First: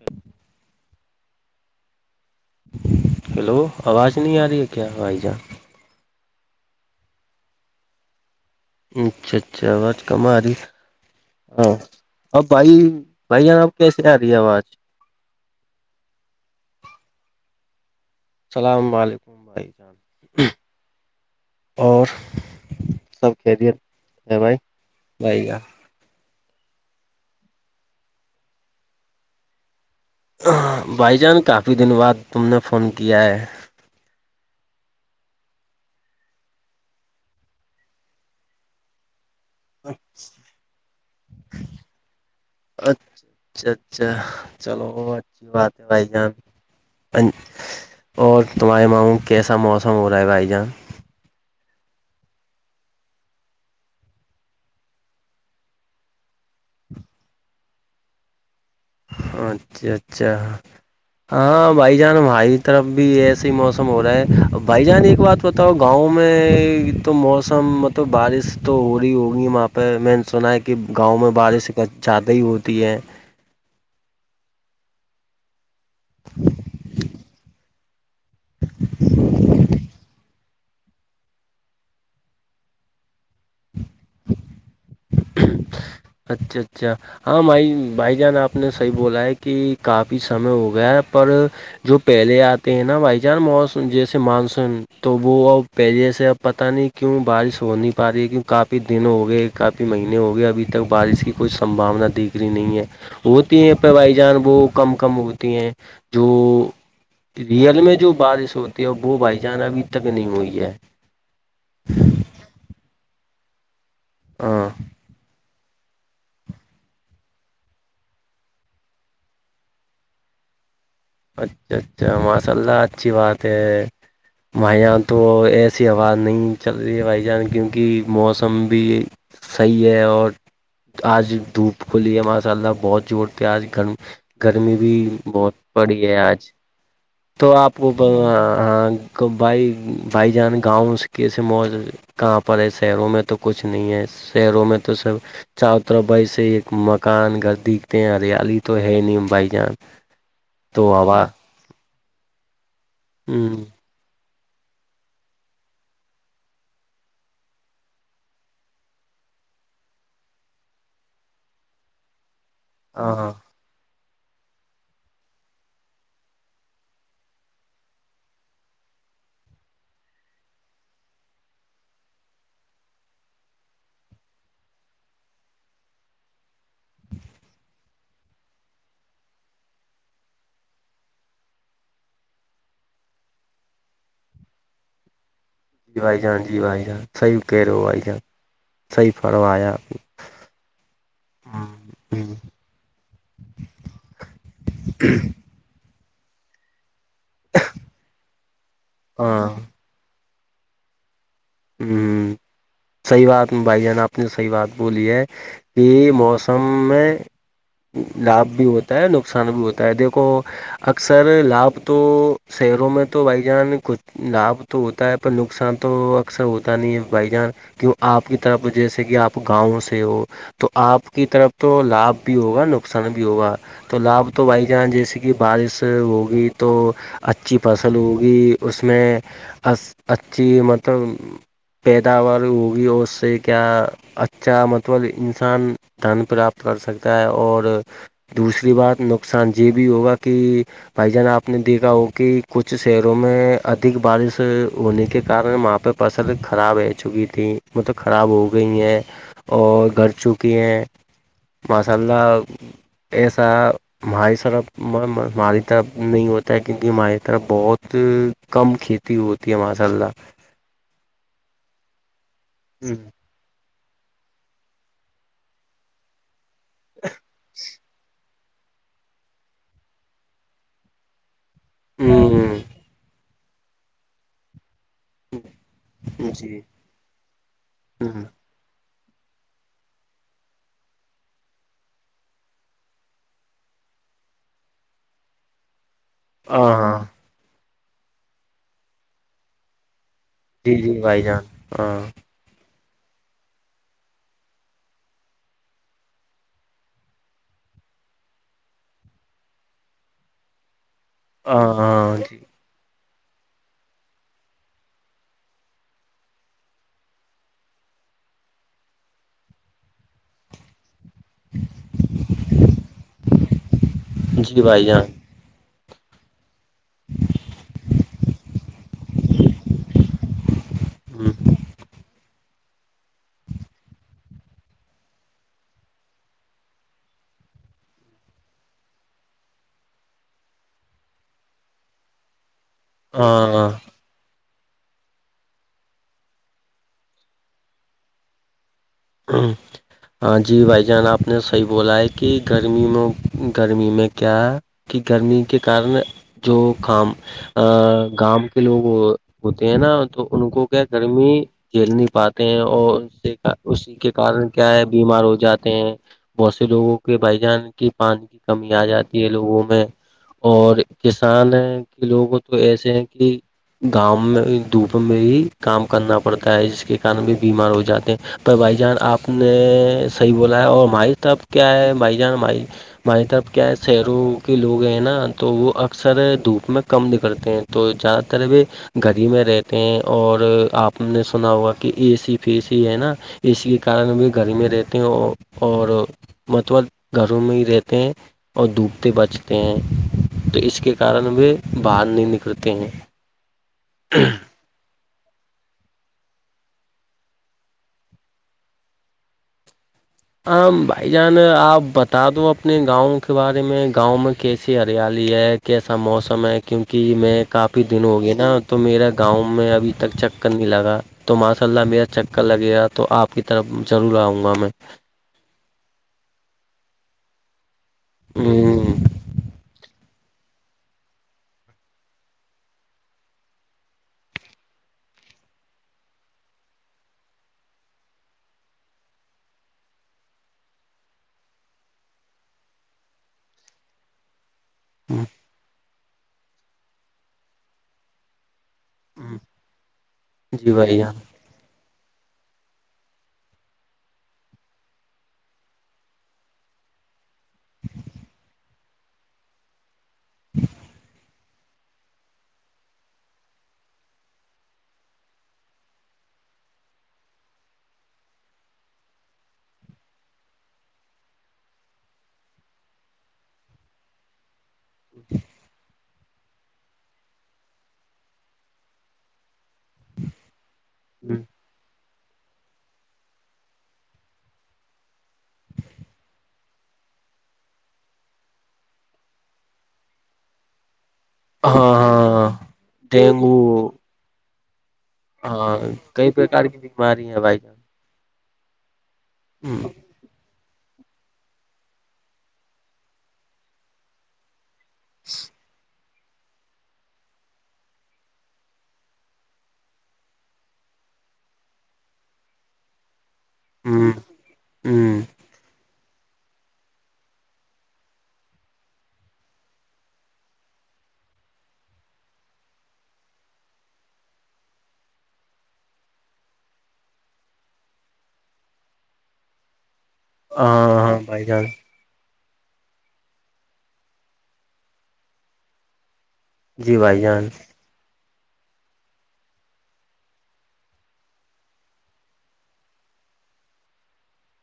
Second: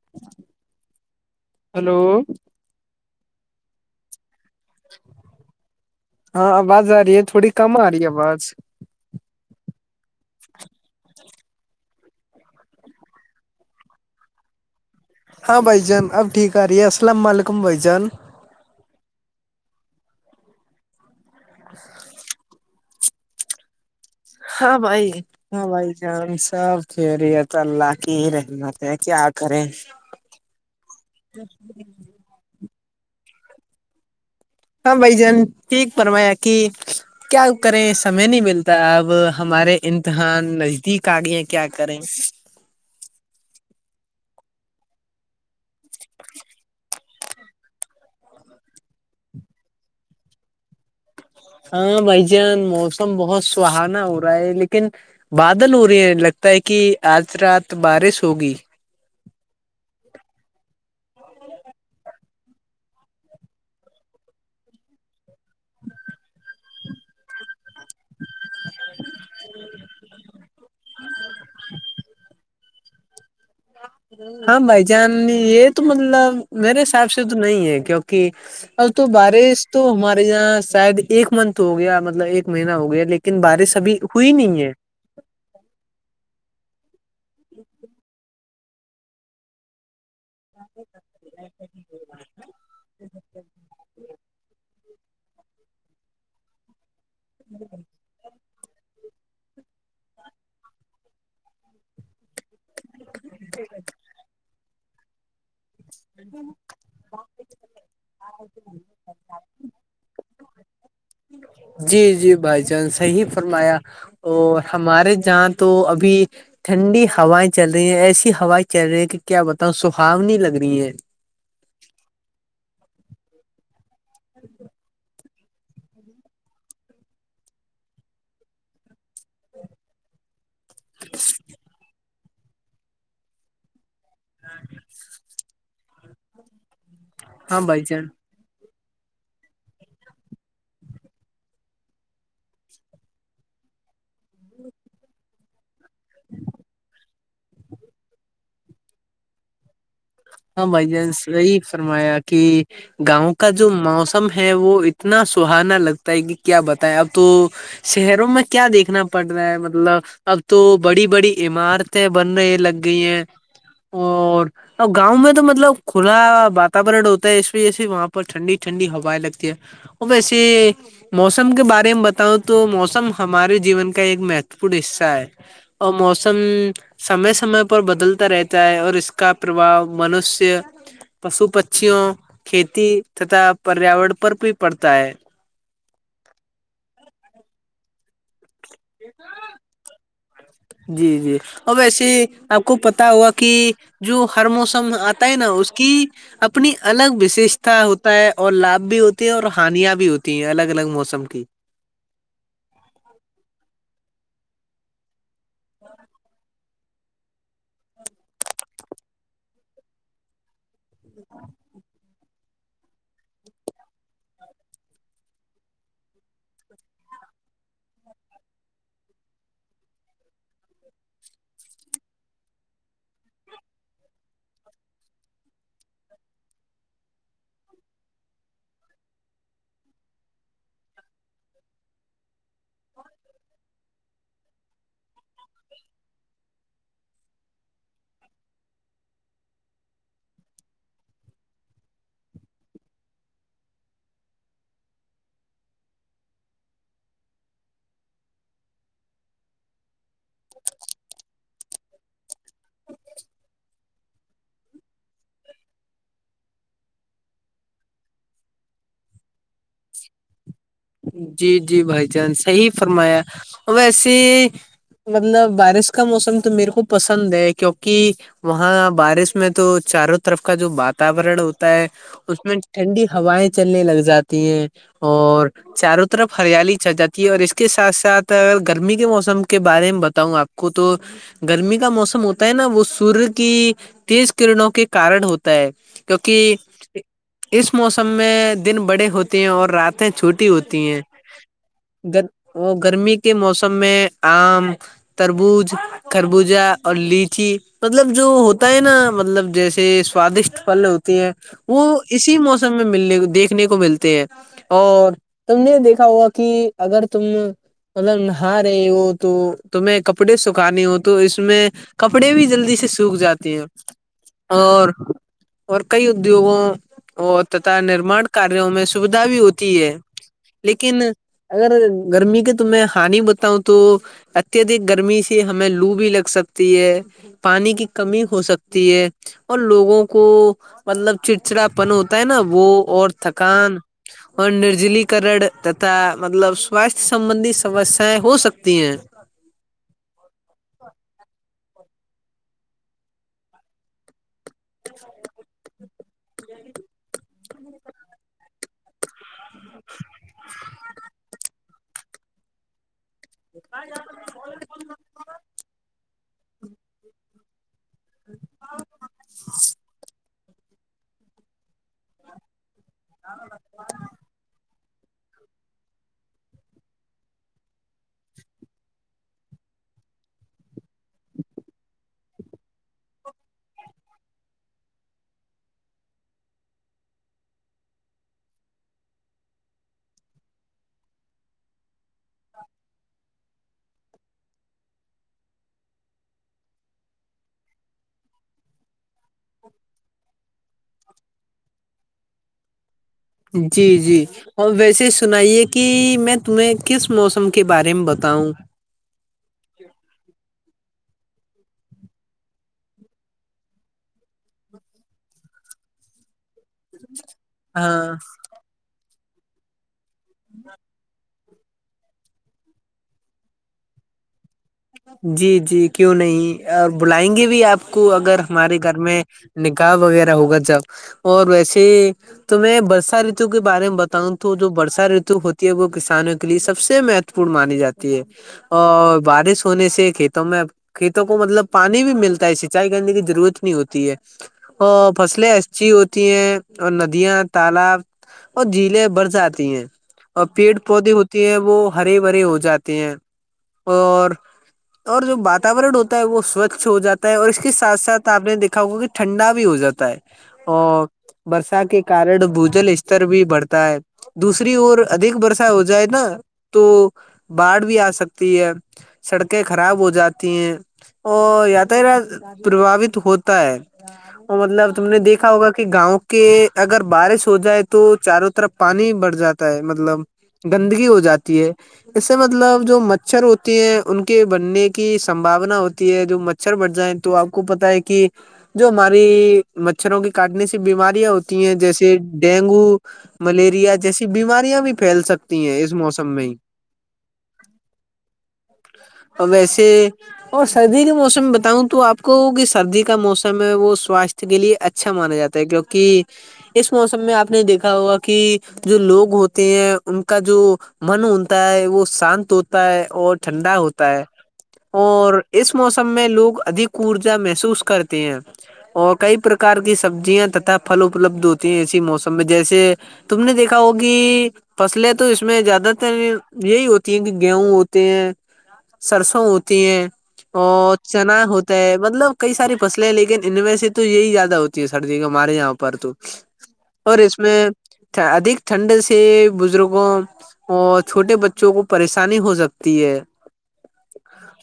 اچ hello, hello آواز نہیں آ رہی ہے کیا وائی جان? ہاں آواز آ رہی ہے تھوڑی کم آ رہی ہے آواز- اچھا-اچھا آوج کم رہاری- ہاں اب بھائی بھائیان اب کیسے آ رہی ہے آواز- ہاں بھائی جان اب ٹھیک آ رہی ہے السلام علیکم بھائی جان- السلام علیکم بھائی جان، اور- سب کہہ دے- ہاں بھائی- ہاں بھائی- ہم سب خھیری ہےت اللہ کی ہی رحمت ہے کیا کریں- بھائی جان کافی دن بعد تم نے فون کیا ہے- ہاں بھ جان ٹھیک فرمایا کہ کیا کریں سمے نہیں ملتا اب ہمارے امتحان نزدیک آگیا کیا کریں- اچھا-اچھا-اچھا چلو وہ اچھی بات ہے بھائی جان- اور تمارے ماوں کیسا موسم ہو رہا ہے بھائی جان- ہاں بھائی جان موسم بہت سہانا ہو رہا ہے لیکن بادل ہو رہی ہیں لگتا ہے کہ آج رات بارش ہوگی- اچھا-اچھا ہاں بھائی جان ہماری طرف بھی ایسے ہی موسم ہو رہا ہے بھائی جان ایک بات بتاؤ گاؤں میں تو موسم مطلب بارش تو ہو رہی ہوگی وہاںہ- پ میں نے سنا ہے کہ گاؤں میں بارش کا زیادہ ہی ہوتی ہے- ہاں بھائی جان یہ تو مطلب میرے حساب سے تو نہیں ہے کیکہ کہ اب تو بارش تو ہمارے یہاں شاید ایک منت تو ہو گیا مطلب ایک مہینہ ہو گیا لیکن بارش ابھی ہوئی نہیں ہے اچھا اچھا ہاں بھائی بھائی جان آپ نے صحیح بولا ہے کہ کافی سمے ہو گیا ہے پر جو پہلے آتے ہیں نا بائی چانس موس جیسے مانسون تو وہ ا پہلے سے اب پتا نہیں کیوں بارش ہو نہیں پا رہی ہے کیوں کافی دن ہو گئے مہینے ہو گئے ابھی تک بارش کی کوئی سمباونا دیکھ رہی نہیں ہے ہوتی ہے پ بائی جان وہ کم کم ہوتی ہیں جو ریئل میں جو بارش ہوتی ہے وہ بھائی جان ابھی تک نہیں ہوئی ہے جی جی بھائی جان صحیح فرمایا اور ہاں ہمارے جہاں تو ابھی ٹھنڈی ہوائیں چل رہی ہیں ایسی ہوائیں چل رہی ہیں کہ کیا بتاؤں سہاونی لگ رہی ہیں اچھا اچھا ماشاء اللہ اچھی بات ہے مہ تو ایسی ہوا نہیں چل رہی ہے بھائی جان کیونکہ موسم بھی صحیح ہے اور آج دھوپ کو لی ہے ماشاء اللہ بہت جوورتے آج گن گرمی بھی بہت پڑی ہے آج تو ہاں آپ بھائی جان کو بھائی بھائی جان گاؤں کیسے موج کہاں پر ہے شہروں میں تو کچھ نہیں ہے شہروں میں تو سب چ تربائی سے ایک مکان گھر دیککھتے ہیں ہریالی تو ہے نہیں بھائی جان ہاں بھائی تو جان ہوا صی فرمایا کہ گاؤں ہ کا جو موس کم ہے وہ اتنا سہانا لگتا ہے کہ کیا بتائے اب تو شہروں میں کیا دیکھنا پڑ رہا ہے مطلب اب تو بڑی بڑی عمارتیں بننے لگ گئی ہیں ہاں اور اور گاؤں میں تو مطلب کھلا وااتورن ہوتا ہے اس وجہ سے وہاں پر ٹھنڈی ٹھنڈی ہوائیں لگتی ہے وہ بیسی موسم کے بارے میں بتاؤں تو موسم ہمارے جیون کا ایک مہتوپورن حصہ ہے اور موسم سمے سمے پر بدلتا رہتا ہے اور اس کا پرباؤ منشیہ پشو پھھیوں کھیتی تتا پریاورن پر بھی پڑتا ہے ج بھائی جان جی بھائی جان صی کہرو بھائی جان سی فروایا جی جی اور ویسے آپ کو پتا ہوا کہ جو ہر موسم آتا ہے نا اس کی اپنی الگ وششتا ہوتا ہے اور لابھ بھی ہ ہوتی ہے اور ہانیاں بھی ہوتی ت الگ الگ موسم کی ہوں صحیح بات بھائی جان آپ نے صحیح بات بولی ہے کہ موسم میں لابھ بھی ہوتا ہے نقصان بھی ہوتا ہے دیکھو اکثر لابھ تو شہروں میں تو بھائی جان کچھ لابھ تو ہوتا ہے پر نقصان تو اکثر ہوتا نہیں ہے بائی جانس کیوں آپ کی طرف جیسے کہ آپ گاؤں سے ہو تو آپ کی طرف تو لابھ بھی ہوگا نقصان بھی ہوگا تو لابھ تو بائی چانس جیسے کہ بارش ہوگی تو اچھی فصل ہوگی ا میں ا اچھی مطلب پیداوار ہوگی اور سے کیا اچھا مطلب انسان دھن پراپت کر سکتا ہے اور دوسری بات نقصان یہ بھی ہوگا کہ- بھائی جان آپ نے دیکھا ہو کہ کچھ شہروں میں ادھک بارش ہونے کے کار آپ- پہ فصل خراب رہ چکی تھی وہ توب خراب ہو گئی ہے- اور گھر چوکی ہیں ماشاء اللہ- ایسا مائی سرپ ہماری طرف نہیں ہوتا ہے کیونکہ ہماری طرف بہت کم کھیتی- ہوتی ہے ماشاء اللہ- جی-جی بھائی جان صحی فرمایا اور ویسے مطلب بارش کا موسم تو میرے کو پسند ہے کیونکہ- وہاں بارش میں تو چاروں طرف کا جو وااتاورن- ہوتا ہے اس میں ہ ٹھنڈی ہوائیں چلنے لگ جاتی ہیں- ٹھیک اور ہے چاروں طرف ہریالی چل جاتی ہے اور اس کے ساتھ ساتھ- اگر گرمی کے موسم کے بارے میں بتاؤں آپ کو تو- گرمی کا موسم ہوتا ہے نا وہ سور کی تیز کررنوں کے کارن ہوتا ہے- کیونکہ ہاں ہاں اس موسم میں دن بڑے ہوتے ہیں اور راتیں چھوٹ- جی ہوتی جی ہیں بھائی جان ہاں وہ گرمی کے موسم میں آم تربوز خربوزہ اور لیچی مطلب جو ہوتا ہے نا مطلب جیسے- سوادیشٹ پھل ہیں ہاں وہ ہاں اسی جی موسم میں ملنے دیکھنے کو ملتے ہیں اور- تم نے دیکھا ہوا کہ اگر تم- مطلب نہا رہے وہ تو تمہیں کپڑے سکھانے ہو- تو اس میں کپڑے بھی جلدی سے سوکھ جاتے ہیں جی بھائی اور- جان اور کئی ادیوگوں اور تتا نرمان کاریوں میں سویدھا بھی ہوتی ہے- لیکن ہ اگر گرمی کے تم ہانی بتا- تا ہوں تو اتیہدھک گرمی سے ہمیں لو بھی لگ سکتی ہے- پانی کی کمی ہو سکتی ہے- اور لوگوں کو مطلب چڑچڑاپن ہوتا ہے نا وہ- اور ہاں تھکان اور نرجلگ کر تا مطلب سواستھ سمبندی سمسیایں ہو سکتی ہیں- ہاں جی بھائی جان آپ نے صحیح بولا ہے کہ گرمی میں گرمی میں کیا کہ گرمی کے کارن جو کام ا گاؤں کے لوگ ہوتے ہیں نا تو ان کو کیا گرمی- کھیل نہیں پاتے ہیں اور ان سے اسی کے کارن کیا ہے بیمار ہو جاتے ہیں بہت سے لوگوں کے بھائی جان کی- پانی کی کمی آ جاتی ہے لوگوں میں- اور کسان کے لوگوں تو ایسے ہیں کہ گاؤں میں دھوپ میں ہی کام کرنا پڑتا ہے جس کے کن بھی بیمار ہو جاتے ہیں- پر بھائی جان آپ نے صحیح بولا ہے اور مائی تب کیا ہے بھائی جان مائی- ہماری طرف کیا ہے شہروں کے لوگ ہیں نا تو وہ اکثر دھوپ میں کم نکھتے ہیں- تو جہد تر ا بھی گڑی میں رہتے ہیں اور آپ نے سنا ہوا کہ اے سی فی سی ہے نا- اس کے کارن بھی گھر میں رہتے ہیں اور متبہ گھروں میں ہی رہتے ہیں اور ڈوبتے بچتے ہیں- تو اس کے کارن وہ باہر نہیں نکلتے ہیں- جی جی اور ویسے سنائیے کہ میں تمہیں کس موسم کے بارے میں بتاؤں ہ بھائی جان آپ بتا دو اپنے گاؤں کے بارے میں گاؤں میں کیسی ہریالی ہے کیسا موسم ہے کیونکہ میں کافی دن ہاں ہو گیا نا تو میرا گاؤں میں ابھی تک چکر نہیں لگا تو ماشاء اللہ میرا چکر لگے گا تو آپ کی طرف ضرور آؤں گا میں جی جی کیوں نہیں اور بلائیں گے بھی آپ کو اگر ہمارے گھر میں نکاح وغیرہ ہوگا جب اور ویسے تو میں برسا رتو کے بارے میں بتاؤں تو جو برسا رتو ہوتی ہے وہ کسانوں کے لیے سب سے م پ مانی جاتی ہے اور بارش سونے سے کھیتوں میں کھیتوں کو مطلب پانی بھی ملتا ہے سینچائی کرنے کی ضرورت نہیں ہوتی ہے ا فسل اچی ہوتی ہیں اور ندیاں تالاب اور جھیلیں برساتی ہیں اور جی پیڑ بھائی پودے ہوتے ہیں وہ ہری بری ہو جاتی ہیں اور اور جو واتاورن ہوتا ہے وہ سوچھ ہو جاتا ہے اور اس کے ساتھ ساتھ آپ نے دیکھ کھاؤ گاک کہ ٹھنڈا بھی ہو جاتا ہے اور برسا کے کارن بھجل استر بھی بڑھتا ہے دوسری اور ادھک برسا ہو جائے نا تو باھ بھی آ سکتی ہے سڑکیں خراب ہو جاتی ہیں اور یاتایات پرباوت ہوتا ہے وہ مطلب تم نے دیکھا ہوگا کہ گاؤں کہ اگر بارش ہو جائے تو چاروں طرف پانی بڑھ جاتا ہے مطلب گندگی ہو جان جاتی ہے اس سے مطلب جو مچھر ہوتے ہیں ان کے بننے کی سمباونا ہوتی ہے جو مچھر بٹھ جائیں تو آپ کو پتا ہے کہ جو ہماری مچھروں کے کاٹنے سی بیمارییاں ہیں ہاں جیسے ہاں ڈینگو ڈینگو ملیریا جیسی بیماریاں بھی پھیل سکتی ہیں اس موسم میں ہی ماری ہیں بائی جان ا ہ بسیی اور سردی کے موسم میں بتاؤں تو آپ کو کہ سردی کا موسم ہے وہ سواستھ کے لیے اچھا اچھا مانا جاتا ہے کیوںکہ اس موسم میں آپ نے دیکھا ہوا کہ جو لوگ ہوتے ہیں ان کا جو من ہوتا ہے وہ شانت ہوتا ہے اور ٹھنڈا ہوتا ہ ہے ہ اور اس موسم میں لوگ ادک ارجا محسوس کرتے ہیں اور کئی پرکار کی سبزیاں تتا پھل اپلبدھ ہوتی ہیں ایسی موسم میں جیسے تم نے دیکھا ہوگی فصلیں تو اس میں زیادہ تر یہی ہوتی ہیں کہ گیہوں ہوتے ہیں سرسوں ہوتی ہیں اور ہاں ہاں چنا بھائی جان ہوتا ہے مطلب کئی ساری فصلیں ہیں لیکن ان میں سے تو یہی زیادہ ہوتی ہے سردی کا مارے یہاں پر تو جی اور بھائی اس جان میں ادھ ٹھنڈ سے بزرگوں اور چھوٹے بچوں کو پریشانی ہو سکتی ہے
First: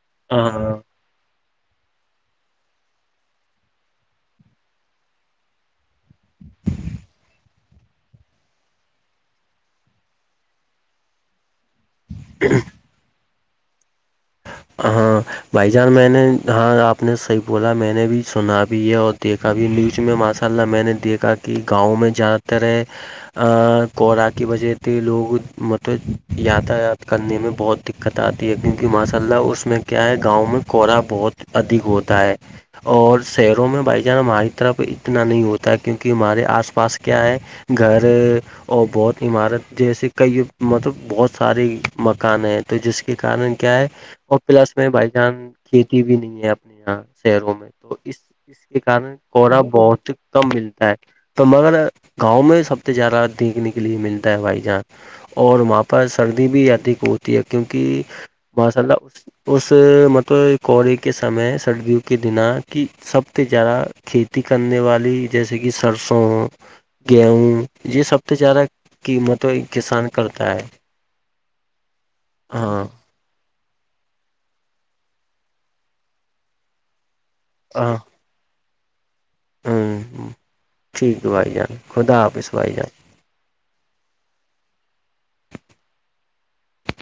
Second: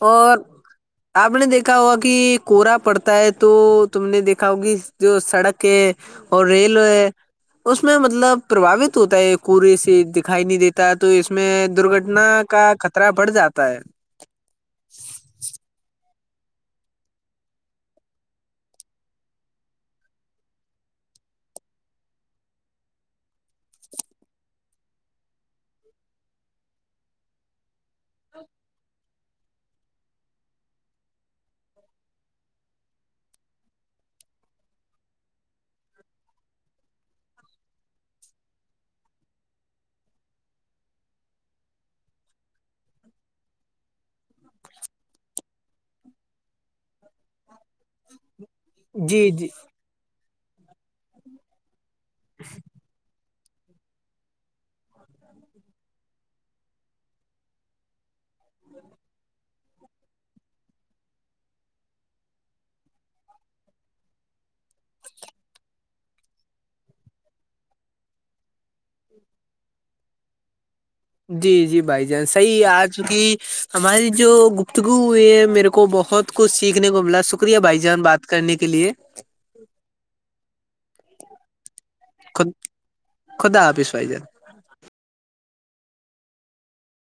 اور ہاں ہاں آپ نے دیکھا ہوا کہ کورا پڑتا ہے تو تم نے دیکھا ہو کہ جو سڑک ہے اور ریل ہے اس میں مطلب پرباوت ہوتا ہے کووری سے دکھائی نہیں دیتا تا تو اس میں درگھٹنا کا خطرہ بڑھ جاتا ہے ہاں بھائی جان میں نے ہاں آپ نے صحیح بولا میں نے بھی سنا بھی ہے اور دیکھ کبھی نیوز میں ماشاء اللہ میں نے دیکھا کہ گاؤں میں ج تر ہے- کوورا کی وجہ سے لوگ مطلب یاتاایات کرنے میں بہت- دقت آتی ہے کیونکہ ماشاء اللہ اس میں کیا ہے گاؤں میں کورا بہت ادھ ہوتا ہے- اور شہروں میں بھائی جان ہماری طرف اتنا نہیں ہوتا ہے کیونکہ ہمارے آس پاس کیا ہے- گھر اور بہت عمارت جیسے کئی مطلب بہت سارے مکان ہیں تو جس کے کارن کیا ہے- اور پلس میں بائی چانس کھیتی بھی نہیں ہے اپنے یہاں شہروں میں- تو اس اس کے کارن جی جی کورا بہت کم ملتا ہے تو مگر- گاؤں میں سب سے زیادہ- دیکھنے کے لیے ملتا ہے بائی جہان اور وہاں پر سردی بھی ادھک ہوتی ہے کیونکہ ماشاء اللہ اس اس مطلب کوورے کے سمے سردیوں کے بنا کہ- سب سے زیادہ کھیتی کرنے والی جیسے کہ سرسوں ہو- گیہوں یہ سب سے زیادہ قیمت کسان کرتا ہے جی-جی بھائی جان صحیح آ ہاں چک کی- ہماری جو گفتگو ہوئی ہے میرے کو بہت کچھ سیکھنے کو ملا شکریہ بھائی جان بات- کرنے کے لیے ہوں ٹھیک ہے بھائی جان خدا خ حافظ بھائی جان- خدا آپیس بائی جان-